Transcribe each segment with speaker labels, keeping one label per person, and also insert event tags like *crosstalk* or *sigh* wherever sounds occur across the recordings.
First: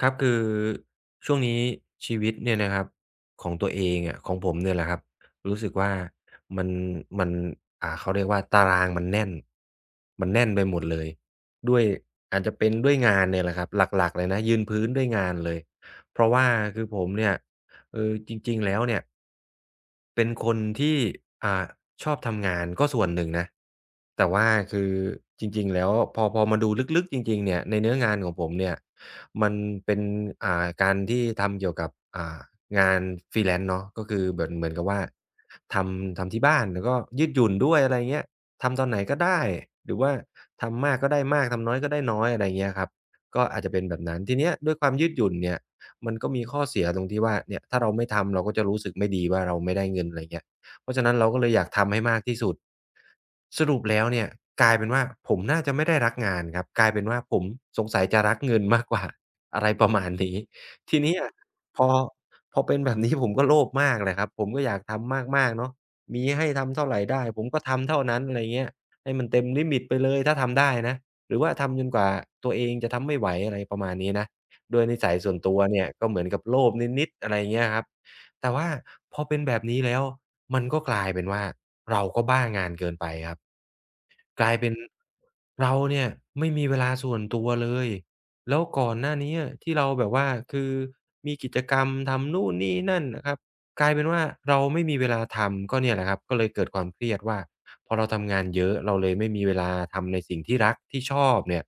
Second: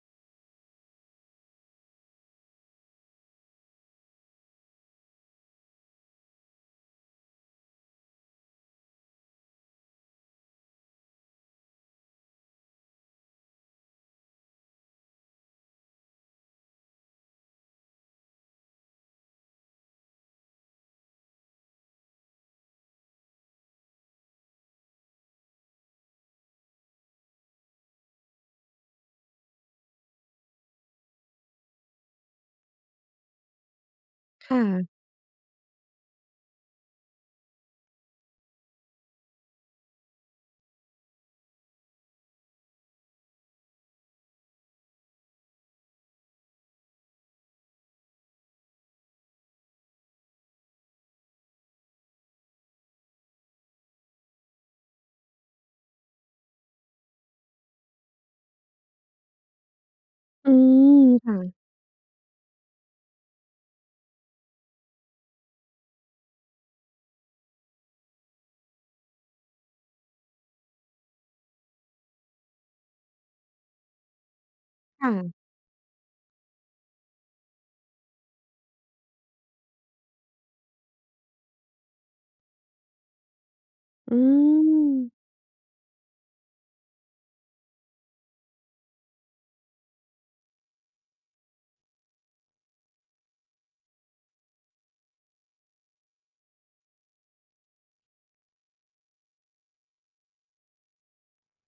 Speaker 1: ครับคือช่วงนี้ชีวิตเนี่ยนะครับของตัวเองอะของผมเนี่ยแหละครับรู้สึกว่ามันมันเขาเรียกว่าตารางมันแน่นมันแน่นไปหมดเลยด้วยอาจจะเป็นด้วยงานเนี่ยแหละครับหลักๆเลยนะยืนพื้นด้วยงานเลยเพราะว่าคือผมเนี่ยจริงๆแล้วเนี่ยเป็นคนที่อ่าชอบทำงานก็ส่วนหนึ่งนะแต่ว่าคือจริงๆแล้วพอมาดูลึกๆจริงๆเนี่ยในเนื้องานของผมเนี่ย มันเป็นการที่ทำเกี่ยวกับอ่างาน freelance เนาะก็คือเหมือน
Speaker 2: ค่
Speaker 1: เหมือนกับว่า
Speaker 2: ะ
Speaker 1: ทำที่บ้านแล้วก็ยืดหยุ่นด้วยอะไรเงี้ยทำตอนไหนก็ได้หรือว่าทำมากก็ได้มากทำน้อยก็ได้น้อยอะไรเงี้ยครับก็อาจจะเป็นแบบนั้นทีเนี้ยด้วยความยืดหยุ่นเนี่ยมันก็มีข้อเสียตรงที่ว่าเนี่ยถ้าเราไม่ทำเราก็จะรู้สึกไม่ดีว่าเราไม่ได้เงินอะไรเงี้ยเพราะฉะนั้นเราก็เลยอยากทำให้มากที่สุดสรุปแล้วเนี่ยกลายเป็นว่าผมน่าจะไม่ได้รักงานครับกลายเป็นว่าผมสงสัยจะรักเงินมากกว่า อะไรประมาณนี้
Speaker 2: อื
Speaker 1: *laughs* ที
Speaker 2: ม
Speaker 1: นี้อะ
Speaker 2: ค่ะ
Speaker 1: พอพอเป็นแบบนี้ *laughs* ผมก็โลภมากแหละครับผมก็อยากทำมากๆเนาะมีให้ทำเท่าไรได้ผมก็ทำเท่านั้นอะไรเงี้ยให้มันเต็มลิมิตไปเลยถ้าทำได้นะหรือว่าทำจนกว่าตัวเองจะทำไม่ไหวอะไรประมาณนี้นะด้วยนิสัยส่ว
Speaker 2: ค่ะ
Speaker 1: นตัวเนี่ยก็เหมือนกับโลภนิดๆอะไรเงี้ยครับแต่ว่าพอเป็นแบบนี้แล้วมันก็กลายเป็นว่าเราก็บ้างานเกินไปครับ
Speaker 2: อื
Speaker 1: กลายเป็น
Speaker 2: ม
Speaker 1: เราเนี่ยไม่มีเวลาส่วนตัวเลยแล้วก่อนหน้าเนี้ยที่เราแบบว่าคือมีกิจกรรมทำนู่นนี่นั่นนะครับกลายเป็นว่าเราไม่มีเวลาทำก็เนี่ยแหละครับก็เลยเกิดความเครียดว่าพอเราทำงานเยอะเราเลยไม่มีเวลาทำในสิ่งที่รักที่ชอบเนี่ย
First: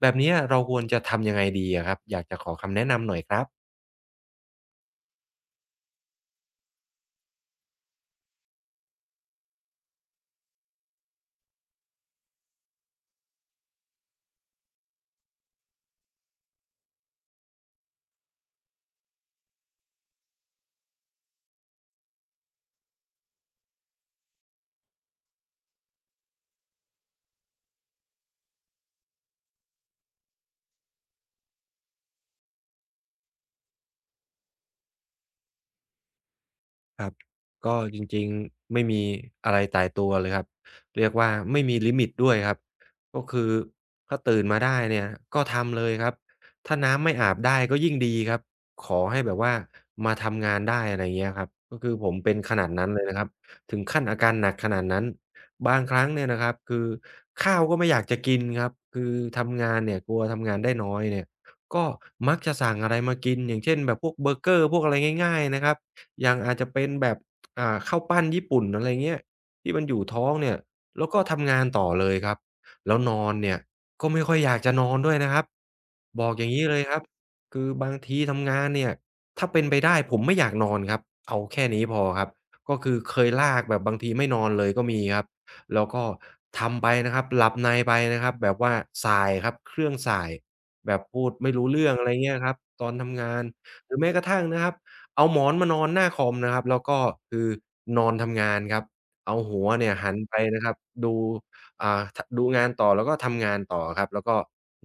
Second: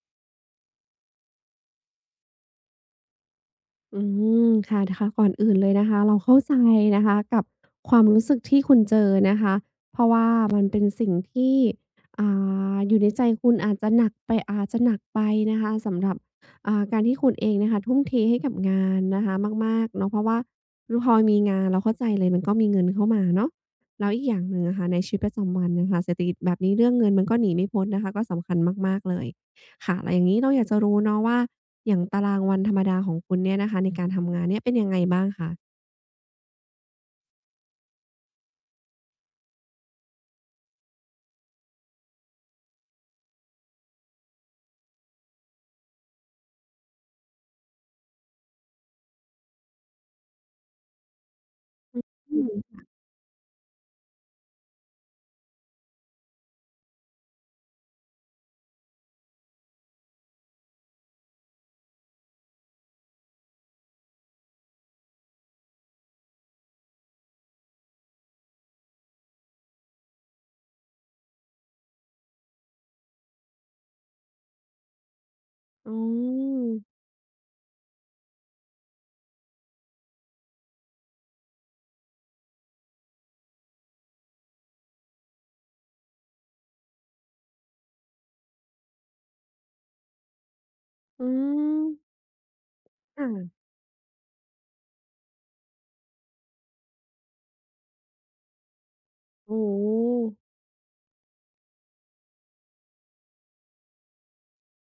Speaker 1: แบบเนี้ยเราควรจะทำยังไงดีอะครับอยากจะขอคำแนะนำหน่อยครับ
Speaker 2: อืค่ะนะคะก่อนอื่นเลยนะคะเราเข้าใจนะคะกับความรู้สึกที่คุณเจอนะคะเพราะว่ามันเป็นสิ่งที่อ่อยู่ในใจคุณอาจจะหนักไปอาจจะหนักไปนะคะสำหรับการที่คุณเองนะคะทุ่มเทให้กับงานนะคะมากๆเนาะเพราะว่ารู้พอมีงานเราเข้าใจเลยมันก็มีเงินเข้ามาเนาะแล้วอีกอย่างหนึ่งอะค่ะในชีวิตประจำวันน่ะค่ะเศรษฐกิจแบบนี้เรื่องเงินมันก็หนีไม่พ้นนะคะก็สำคัญมากๆเลยค่ะแล้วอย่างงี้เราอยากจะรู้เนาะว่า อย่างตารางวันธรรมดาของคุณเนี่ยนะคะในการทำงานเนี่ยเป็นยังไงบ้างคะ
Speaker 1: ครับก็จริงๆไม่มีอะไรตายตัวเลยครับเรียกว่าไม่มีลิมิตด้วยครับก็คือถ้าตื่นมาได้เนี่ยก็ทำเลยครับถ้าน้ำไม่อาบได้ก็ยิ่งดีครับขอให้แบบว่ามาทำงานได้อะไรเงี้ยครับก็คือผมเป็น
Speaker 2: อื
Speaker 1: ขนาด
Speaker 2: ม
Speaker 1: นั้นเลยนะครับถึงขั้นอาการหนักขนาดนั้นบางครั้งเนี่ยนะครับคือข้าวก็ไม่อยากจะกินครับคือทำงานเนี่ยกลัวทำงานได้น้อยเนี่ยก็มักจะสั่งอะไรมากินอย่างเช่นแบบพวกเบอร์เกอร์พวกอะไรง่ายๆนะครับ อย่างอาจจะเป็นแบบข้าวปั้นญี่ปุ่นอะไรเงี้ยที่มันอยู่ท้องเนี่ยแล้วก็ทำงานต่อเลยครับแล้วนอนเนี่ยก็ไม่ค่อยอยากจะนอนด้วยนะครับ
Speaker 2: อ๋อ
Speaker 1: บอกอย่างงี้เลยครับคือบางทีทำงานเนี่ยถ้าเป็นไปได้ผมไม่อยากนอนครับเอาแค่นี้พอครับก็คือเคยลากแบบบางทีไม่นอนเลยก็มีครับแล้วก็ทำไปนะครับหลับในไปนะครับแบบว่าส่ายครับเครื่องส่ายแบบพู
Speaker 2: อื
Speaker 1: ดไม่รู้
Speaker 2: ม
Speaker 1: เรื่องอะไรเงี้ยครับตอนทำงาน
Speaker 2: ค่ะ
Speaker 1: หรือแม้กระทั่งนะครับ เอาหมอนมานอนหน้าคอมนะครับแล้วก็คือนอนทำงานครับเอาหั
Speaker 2: โอ้
Speaker 1: ว
Speaker 2: โฮ
Speaker 1: เนี่ยหันไปนะครับดูทดูงานต่อแล้วก็ทำงานต่อครับแล้วก็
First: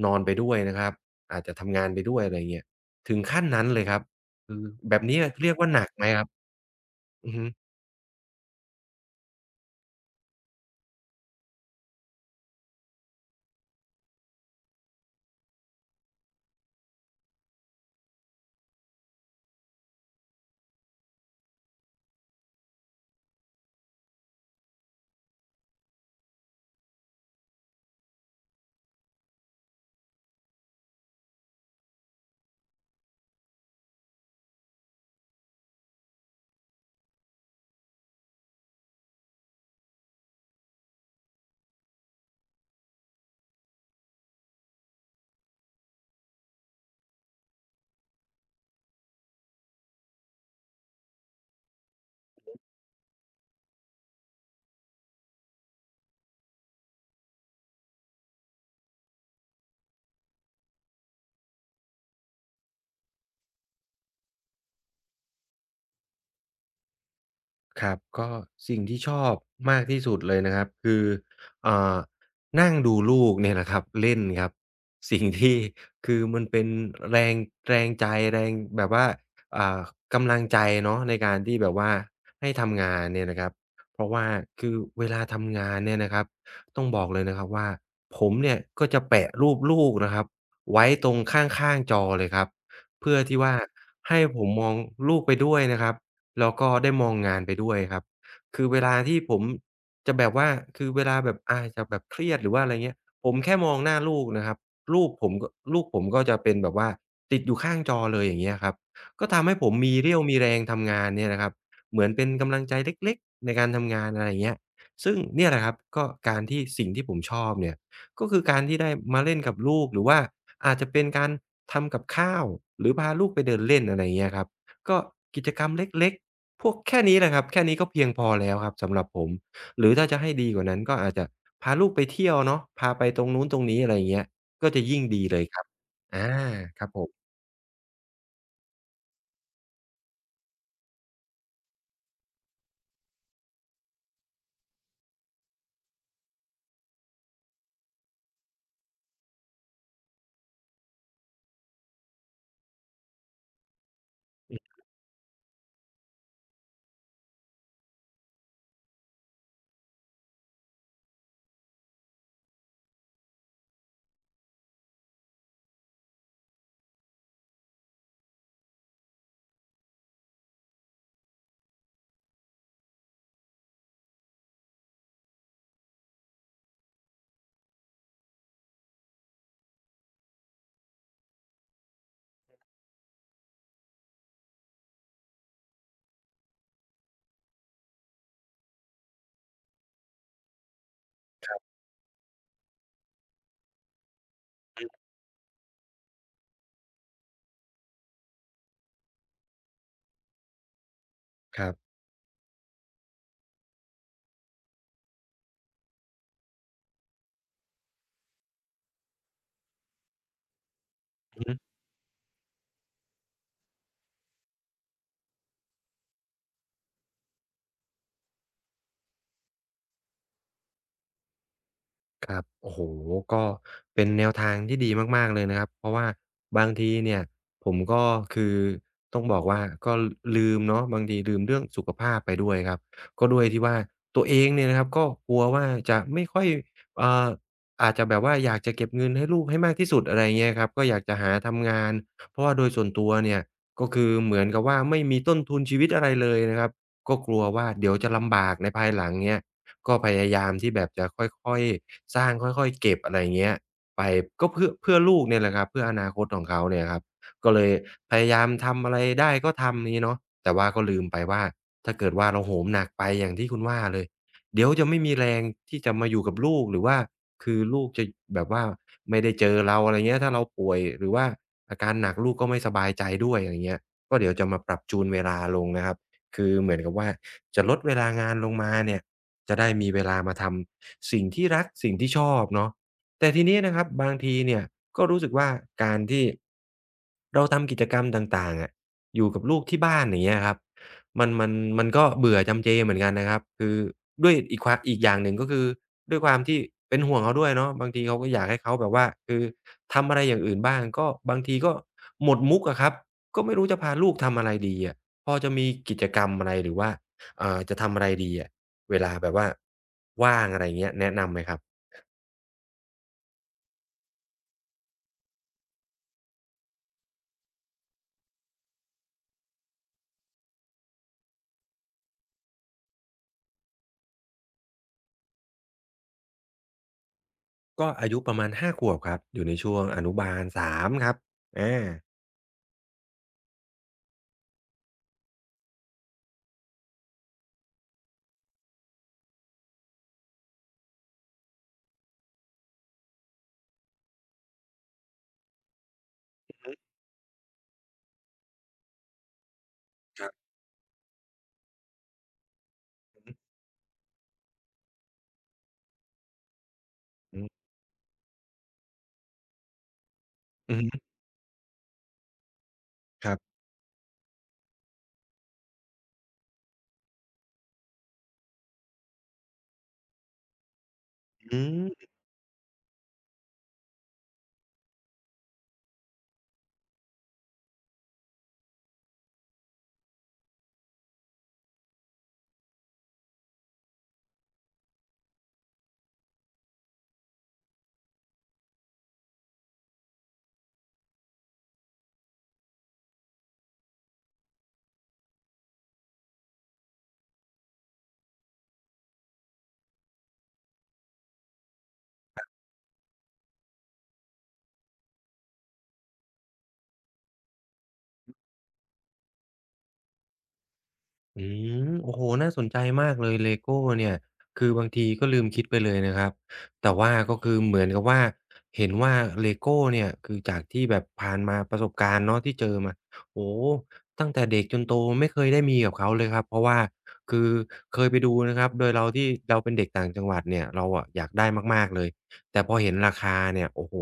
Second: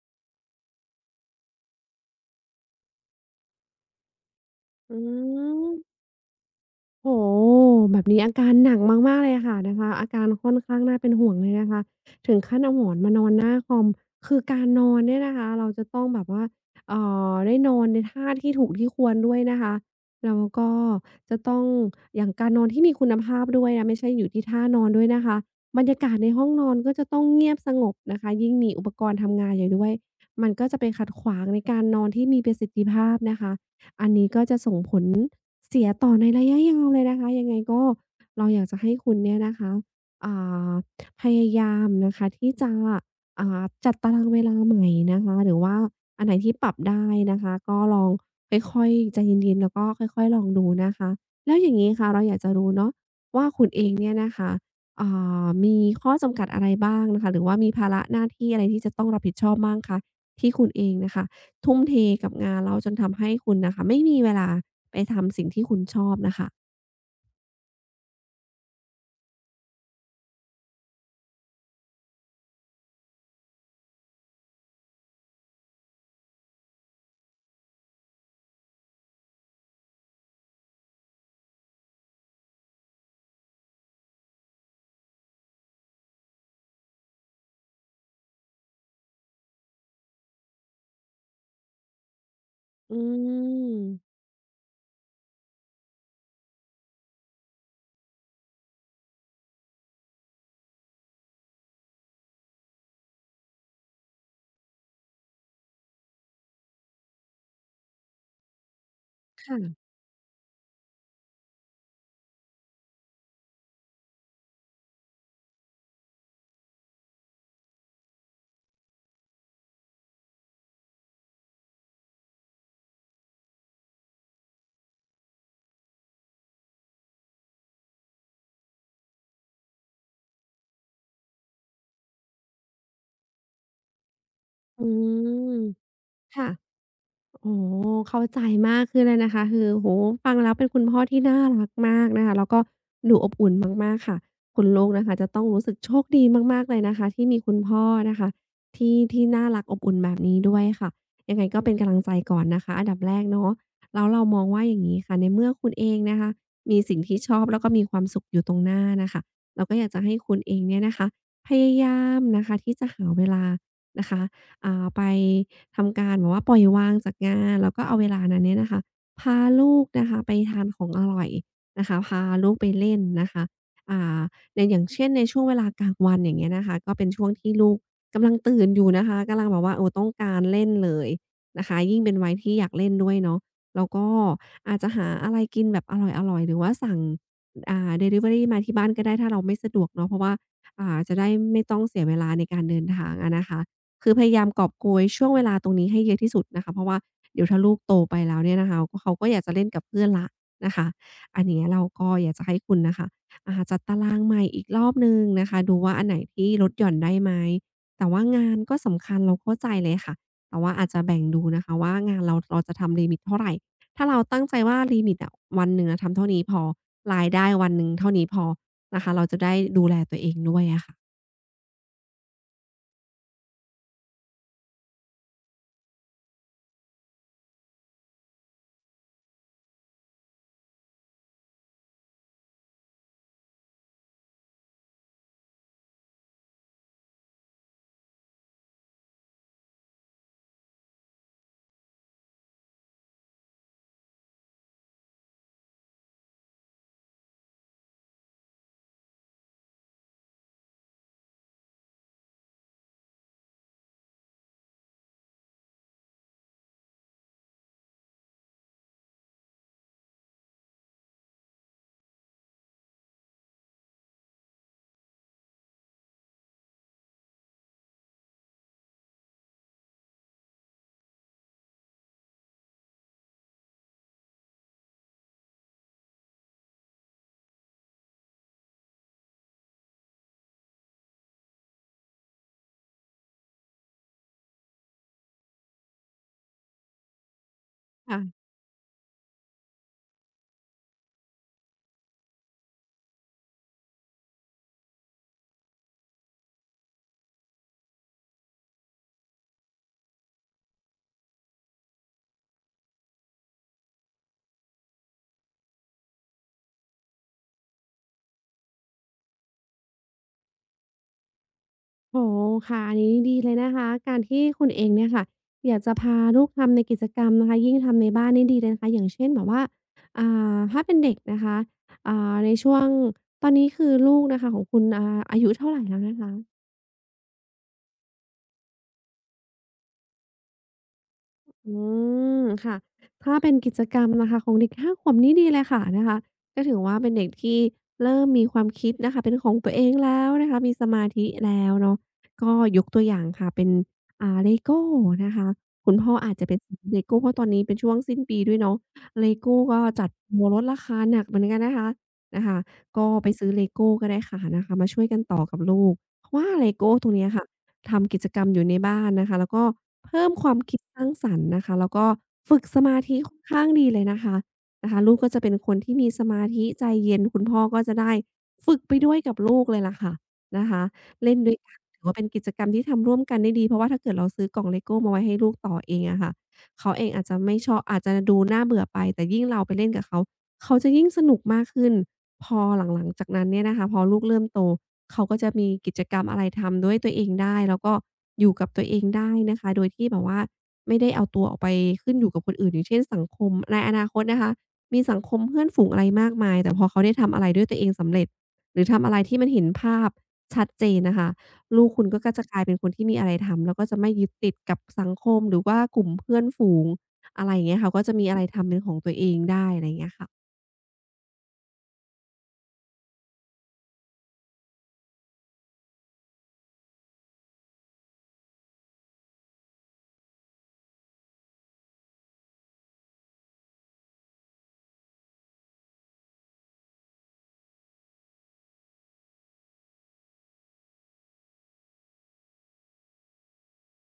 Speaker 1: นอนไปด้วยนะครับอาจจะทำงานไปด้วยอะไรเงี้ยถึงขั้นนั้นเลยครับคือ
Speaker 2: อื
Speaker 1: แบบนี้เรียกว่าหนัก
Speaker 2: ม
Speaker 1: ไหมครับ
Speaker 2: โอ้
Speaker 1: อื
Speaker 2: โฮ
Speaker 1: อฮึ
Speaker 2: แบบนี้อาการหนักมากๆเลยค่ะนะคะอาการค่อนข้างน่าเป็นห่วงเลยนะคะถึงขั้นเอาหมอนมานอนหน้าคอมคือการนอนเนี่ยนะคะเราจะต้องแบบว่าเอ่ได้นอนในท่าที่ถูกที่ควรด้วยนะคะแล้วก็จะต้องอย่างการนอนที่มีคุณภาพด้วยนะไม่ใช่อยู่ที่ท่านอนด้วยนะคะบรรยากาศในห้องนอนก็จะต้องเงียบสงบนะคะยิ่งมีอุปกรณ์ทำงานอยู่ด้วยมันก็จะไปขัดขวางในการนอนที่มีประสิทธิภาพนะคะ จะส่งผลเสียต่อในระยะยาวเลยนะคะยังไงก็เราอยากจะให้คุณเนี่ยนะคะอ่าพยายามนะคะที่จะจัดตารางเวลาใหม่นะคะหรือว่าอันไหนที่ปรับได้นะคะก็ลองค่อยๆใจเย็นๆแล้วก็ค่อยๆลองดูนะคะแล้วอย่างงี้ค่ะเราอยากจะรู้เนาะว่าคุณเองเนี่ยนะคะอ่มีข้อจำกัดอะไรบ้างนะคะหรือว่ามีภาระหน้าที่อะไรที่จะต้องรับผิดชอบบ้างคะที่คุณเองน่ะค่ะ ทุ่มเทกับงานแล้วจนทำให้คุณน่ะค่ะไม่มีเวลาไปทำสิ่งที่คุณชอบน่ะค่ะ
Speaker 1: ครับก็สิ่งที่ชอบมากที่สุดเลยนะครับคืออ่านั่งดูลูกเนี่ยแหละครับเล่นครับ *laughs* สิ่งที่คือมันเป็นแรงแรงใจแรงแบบว่าอ่ากำลังใจเนาะในการที่แบบว่าให้ทำงานเนี่ยนะครับเพราะว่าคือเวลาทำงานเนี่ยนะครับต้องบอกเลยนะครับว่าผมเนี่ยก็จะแปะรูปลูกนะครับไว้ตรงข้างๆจอเลยครับ
Speaker 2: อื
Speaker 1: เพื่อที่ว่า
Speaker 2: ม
Speaker 1: ให้ผมมองลูกไปด้วยนะครับ แล้วก็ได้มองงานไปด้วยครับคือเวลาที่ผมจะแบบว่าคือเวลาแบบอาจะแบบเครียดหรือว่าอะไรเงี้ยผมแค่มองหน้าลูกนะครับลูกผมก็ลูกผมก็จะเป็นแบบว่าติดอยู่ข้างจอเลยอย่างเงี้ยครับก็ทำให้ผม
Speaker 2: ค่ะ
Speaker 1: มีเรี่ยวมีแรงทำงานเนี่ยนะครับเหมือนเป็นกำลังใจเล็กๆในการทำงานอะไรอย่างเงี้ยซึ่งเนี่ยแหละครับก็การที่สิ่งที่ผมชอบเนี่ยก็คือการที่ได้มาเล่นกับลูกหรือว่าอาจจะเป็นการทำกับข้าวหรือพาลูกไปเดินเล่นอะไรอย่างเงี้ยครับก็กิจกรรมเล็กๆ พวกแค่นี้แหละครับแค่นี้ก็เพียงพอแล้วครับสำหรับผมหรือถ้าจะให้ดีกว่านั้นก็อาจจะพาลูกไปเที่ยวเนาะพาไปตรงนู้นตรงนี้อะไรอย่างเงี้ยก็จะ
Speaker 2: อื
Speaker 1: ยิ่งดีเลย
Speaker 2: ม
Speaker 1: ครับอา
Speaker 2: ค่ะ
Speaker 1: ครับผม
Speaker 2: โอ้โฮเข้าใจมากขึ้นเลยนะคะ คือโอ้โฮฟังแล้วเป็นคุณพ่อที่น่ารักมากนะคะ แล้วก็ดูอบอุ่นมากๆค่ะคุณลูกนะคะจะต้องรู้สึกโชคดีมากๆเลยนะคะที่มีคุณพ่อนะคะที่ที่น่ารักอบอุ่นแบบนี้ด้วยค่ะ ยังไงก็เป็นกำลังใจก่อนนะคะอันดับแรกเนาะแล้วเรามองว่าอย่างงี้ค่ะ ในเมื่อคุณเองนะคะมีสิ่งที่ชอบแล้วก็มีความสุขอยู่ตรงหน้าน่ะค่ะเราก็อยากจะให้คุณเองเนี่ยนะคะพยายามนะคะที่จะหาเวลานะคะ ไปทำการแบบว่าปล่อยวางจากงานแล้วก็เอาเวลานั้นเนี่ยนะคะพาลูกนะคะไปทานของอร่อยนะคะพาลูกไปเล่นนะคะอ่าในอย่างเช่นในช่วงเวลากลางวันอย่างเงี้ยนะคะก็เป็นช่วงที่ลูกกำลังตื่นอยู่นะคะกำลังแบบว่าเออต้องการเล่นเลยนะคะยิ่งเป็นวัยที่อยากเล่นด้วยเนาะแล้วก็อาจจะหาอะไรกินแบบอร่อยๆหรือว่าสั่งดิลิเวอรีมาที่บ้านก็ได้ถ้าเราไม่สะดวกเนาะเพราะว่าจะได้ไม่ต้องเสียเวลาในการเดินทางอะนะคะ คือพยายามกอบโกยช่วงเวลาตรงนี้ให้เยอะที่สุดนะคะเพราะว่าเดี๋ยวถ้าลูกโตไปแล้วเนี่ยนะคะก็เขาก็อยากจะเล่นกับเพื่อนละนะคะอันเนี้
Speaker 1: ค
Speaker 2: ย
Speaker 1: รั
Speaker 2: เรา
Speaker 1: บ
Speaker 2: ก็อยากจะให้คุณนะคะจัดตารางใหม่อีกรอบหนึ่งนะคะดูว่าอันไหนที่ลดหย่อนได้ไหมแต่ว่างานก็สำคัญเราเข้าใจเลยค่ะแต่ว่าอาจจะแบ่ง
Speaker 1: อื
Speaker 2: ดู
Speaker 1: อฮึ
Speaker 2: นะคะว่างานเราเราจะทำลิมิตเท่าไรถ้าเราตั้งใจว่าลิมิตอะวันหนึ่งอะทำเท่านี้พอรายได้วันหนึ่งเท่านี้พอนะคะเราจะได้ดูแลตัวเองด้วยอะ
Speaker 1: ครับโอ้โฮก็เป็นแนวทางที่ดีมากๆเลยนะครับเพราะว่าบางทีเนี่ยผมก็คือต้องบอกว่าก็ลืมเนาะบางทีลืมเรื่องสุขภาพไปด้วยครับก็ด้วยที่ว่าตัวเองเนี่ยนะครับก็กลัวว่าจะไม่ค่อยเอ่ออาจจะแบบว่าอยากจะเก็บเงินให้ลูกให้มากที่สุดอะไรเงี้ยครับก็อยากจะหาทำงานเพราะว่าโดยส่วนตัวเนี่ยก็คือเหมือนกับว่าไม่มีต้นทุนชีวิตอะไรเลยนะครับก็กลัวว่าเดี๋ยวจะลำบากในภายหลังเงี้ย ก็พยายามที่แบบจะค่อยๆสร้างค่อยๆเก็บอะไรอย่างเงี้ยไปก็เพื่อลูกเนี่ยแหละครับเพื่ออนาคตของเขาเนี่ยครับก็เลยพยายามทำอะไรได้ก็ทำงี้เนาะแต่ว่าก็ลืมไปว่าถ้าเกิดว่าเราโหมหนักไปอย่างที่คุณว่าเลยเดี๋ยวจะไม่มีแรงที่จะมาอยู่กับลูกหรือว่าคือลูกจะแบบว่าไม่ได้เจอเราอะไรเงี้ยถ้าเราป่วยหรือว่าอาการหนักลูกก็ไม่สบายใจด้วยอะไรเงี้ยก็เดี๋ยวจะมาปรับจูนเวลาลงนะครับคือเหมือนกับว่าจะลดเวลางานลงมาเนี่ย จะได้มีเวลามาทำสิ่งที่รักสิ่งที่ชอบเนาะแต่ทีนี้นะครับบางทีเนี่ยก็รู้สึกว่าการที่เราทำกิจกรรมต
Speaker 2: ค่ะ
Speaker 1: ่างๆอะอยู่กับลูกที่บ้านอย่างเงี้ยครับมันมันมันก็เบื่อจำเจเหมือนกันนะครับคือด้วยอีกความอีกอย่างหนึ่งก็คือด้วยความที่เป็นห่วงเขาด้วยเนาะบางทีเราก็อยากให้เขาแบบว่าคือทำอะไรอย่างอื่นบ้างก็บางทีก็หมดมุกอะครับก็ไม่รู้จะพาลูกทำอะไรดีอะพอจะมีกิจกรรมอะไรหรือว่าจะทำอะไรดีอะ เวลาแบบว่าว่างอะไรเงี้ยแนะนำไหมครับ
Speaker 2: โอ้โฮค่ะอันนี้ดีเลยนะคะการที่คุณเองเนี่ยค่ะอยากจะพาลูกทำในกิจกรรมนะคะยิ่งทำในบ้านนี่ดีเลยนะคะอย่างเช่นแบบว่าอ่ถ้าเป็นเด็กนะคะในช่วงตอนนี้คือลูกนะคะของคุณอายุเท่าไรแล้วนะคะ
Speaker 1: ก็อายุประมาณ5ขวบครับอยู่ในช่วงอนุบาล3ครับ
Speaker 2: อื
Speaker 1: อา
Speaker 2: มค่ะถ้าเป็นกิจกรรมนะคะของเด็ก5 ขวบนี่ดีเลยค่ะนะคะก็ถือว่าเป็นเด็กที่เริ่มมีความคิดนะคะเป็นของตัวเองแล้วนะคะมีสมาธิแล้วเนาะก็ยกตัวอย่างค่ะเป็นLEGO นะคะคุณพ่ออาจจะเป็น *unintelligible* LEGO เพราะตอนนี้เป็นช่วงสิ้นปีด้วยเนาะ LEGO ก็จัด
Speaker 1: ครับ
Speaker 2: โปรลดราคาหนักเหมือนกันนะคะนะคะก็ไปซื้อ LEGO ก็ได้ค่ะนะคะมาช่วยกันต่อกับลูกเพราะว่า LEGO ตรงเนี้ย
Speaker 1: อืม
Speaker 2: ค่ะ ทำกิจกรรมอยู่ในบ้านนะคะแล้วก็เพิ่มความ
Speaker 1: อื
Speaker 2: คิ
Speaker 1: อ
Speaker 2: ด
Speaker 1: ฮึ
Speaker 2: สร้างสรรค์นะคะแล้วก็ฝึกสมาธิ
Speaker 1: ค
Speaker 2: ค่
Speaker 1: รั
Speaker 2: อน
Speaker 1: บ
Speaker 2: ข้างดีเลยนะคะนะคะลูกก็จะเป็นคนที่มีสมาธิใจเย็นคุณพ่อก็จะได้ฝึกไปด้วยกับลูกเลยล่ะค่ะนะคะเล่นด้วย
Speaker 1: อื
Speaker 2: กันถือ
Speaker 1: ม
Speaker 2: ว่าเป็นกิจกรรมที่ทำร่วมกันได้ดีเพราะว่าถ้าเกิดเราซื้อกล่องเลโก้มาไว้ให้ลูกต่อเองอะค่ะเขาเองอาจจะไม่ชอบอาจจะดูน่าเบื่อไปแต่ยิ่งเราไปเล่นกับเขาเขาจะยิ่งสนุกมากขึ้นพอหลังๆจากนั้นเนี่ยนะคะพอลูกเริ่มโต เขาก็จะมีกิจกรรมอะไรทำด้วยตัวเองได้แล้วก็อยู่กับตัวเองได้นะคะโดยที่แบบว่าไม่ได้เอาตัวออกไปขึ้นอยู่กับคนอื่นอย่างเช่นสังคมในอนาคตนะคะมีสังคมเพื่อนฝูงอะไรมากมายแต่พอเขาได้ทำอะไรด้วยตัวเองสำเร็จหรือทำอะไรที่มันเห็นภาพชัดเจนน่ะค่ะลูกคุณก็จะกลายเป็นคนที่มีอะไรทำแล้วก็จะไม่ยึดติดกับสังคมหรือว่ากลุ่มเพื่อนฝูงอะไรอย่างเงี้ยค่ะก็จะมีอะไรทำเป็นของตัวเองได้อะไรอย่างเงี้ยค่ะ
Speaker 1: อืมโอ้โฮน่าสนใจมากเลยเลโก้เนี่ยคือบางทีก็ลืมคิดไปเลยนะครับแต่ว่าก็คือเหมือนกับว่าเห็นว่าเลโก้เนี่ยคือจากที่แบบผ่านมาประสบการณ์เนาะที่เจอมาโอ้โฮตั้งแต่เด็กจนโตไม่เคยได้มีกับเขาเลยครับเพราะว่าคือเคยไปดูนะครับโดยเราที่เราเป็นเด็กต่างจังหวัดเนี่ยเราอะอยากได้มากๆเลยแต่พอเห็นราคาเนี่ยโอ้โฮ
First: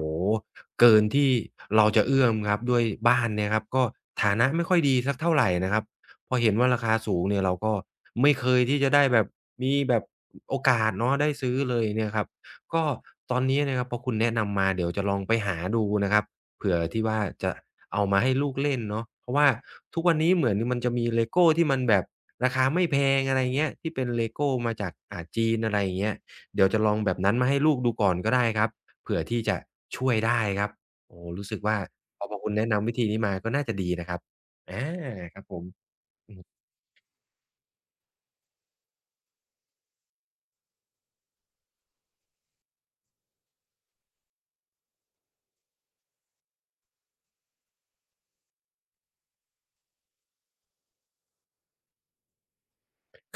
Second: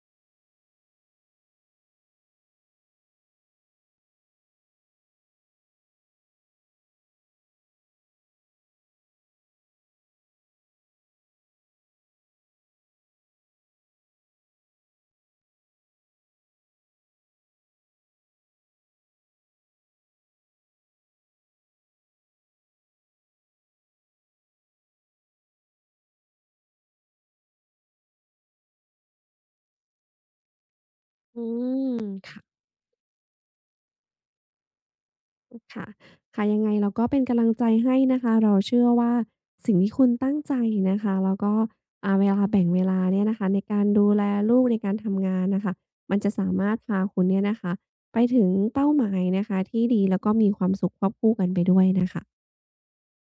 Speaker 1: เกินที่เราจะเอื้อมครับด้วยบ้านเนี่ยครับก็ฐานะไม่ค่อยดีสักเท่าไรนะครับ พอเห็นว่าราคาสูงเนี่ยเราก็ไม่เคยที่จะได้แบบมีแบบโอกาสเนาะได้ซื้อเลยเนี่ยครับก็ตอนนี้นะครับพอคุณแนะนำมาเดี๋ยวจะลองไปหาดูนะครับเผื่อที่ว่าจะเอามาให้ลูกเล่นเนาะเพราะว่าทุกวันนี้เหมือนมันจะมี LEGO ที่มันแบบราคาไม่แพงอะไรเงี้ยที่เป็น LEGO มาจากจีนอะไรอย่างเงี้ยเดี๋ยวจะลองแบบนั้นมาให้ลูกดูก่อนก็ได้ครับเผื่อที่จะช่วยได้ครับโอ้โฮ
Speaker 2: อื
Speaker 1: รู้สึกว่า
Speaker 2: ม
Speaker 1: พอคุณ
Speaker 2: ค่ะ
Speaker 1: แนะนำวิธีนี้มาก็น่าจะดีนะครับอาครับผ
Speaker 2: ค่ะ
Speaker 1: ม
Speaker 2: ค่ะ ยังไงเราก็เป็นกำลังใจให้นะคะเราเชื่อว่าสิ่งที่คุณตั้งใจนะคะแล้วก็เวลาแบ่งเวลาเนี่ยนะคะในการดูแลลูกในการทำงานน่ะค่ะมันจะสามารถพาคุณเนี่ยนะคะไปถึงเป้าหมายนะคะที่ดีแล้วก็มีความสุขควบคู่กันไปด้วยน่ะค่ะ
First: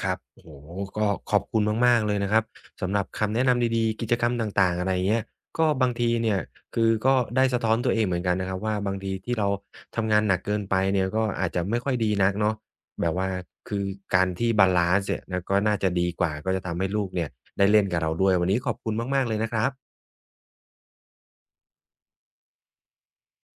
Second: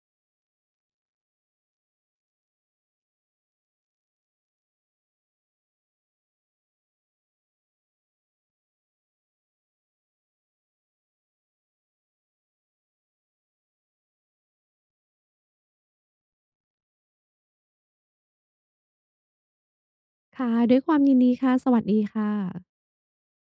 Speaker 1: ครับโอ้โฮก็ขอบคุณมากๆเลยนะครับสำหรับคำแนะนำดีๆกิจกรรมต่างๆอะไรอย่างเงี้ย ก็บางทีเนี่ยคือก็ได้สะท้อนตัวเองเหมือนกันนะครับว่าบางทีที่เราทำงานหนักเกินไปเนี่ยก็อาจจะไม่ค่อยดีนักเนาะแบบว่าคือการที่บาลันซ์เนี่ยนะก็น่าจะดีกว่าก็จะทำให้ลูกเนี่ยได้เล่นกับเราด้วยวันนี้ขอบคุณมากๆเลยนะครับ
Speaker 2: ค่ะ ด้วยความยินดีค่ะ สวัสดีค่ะ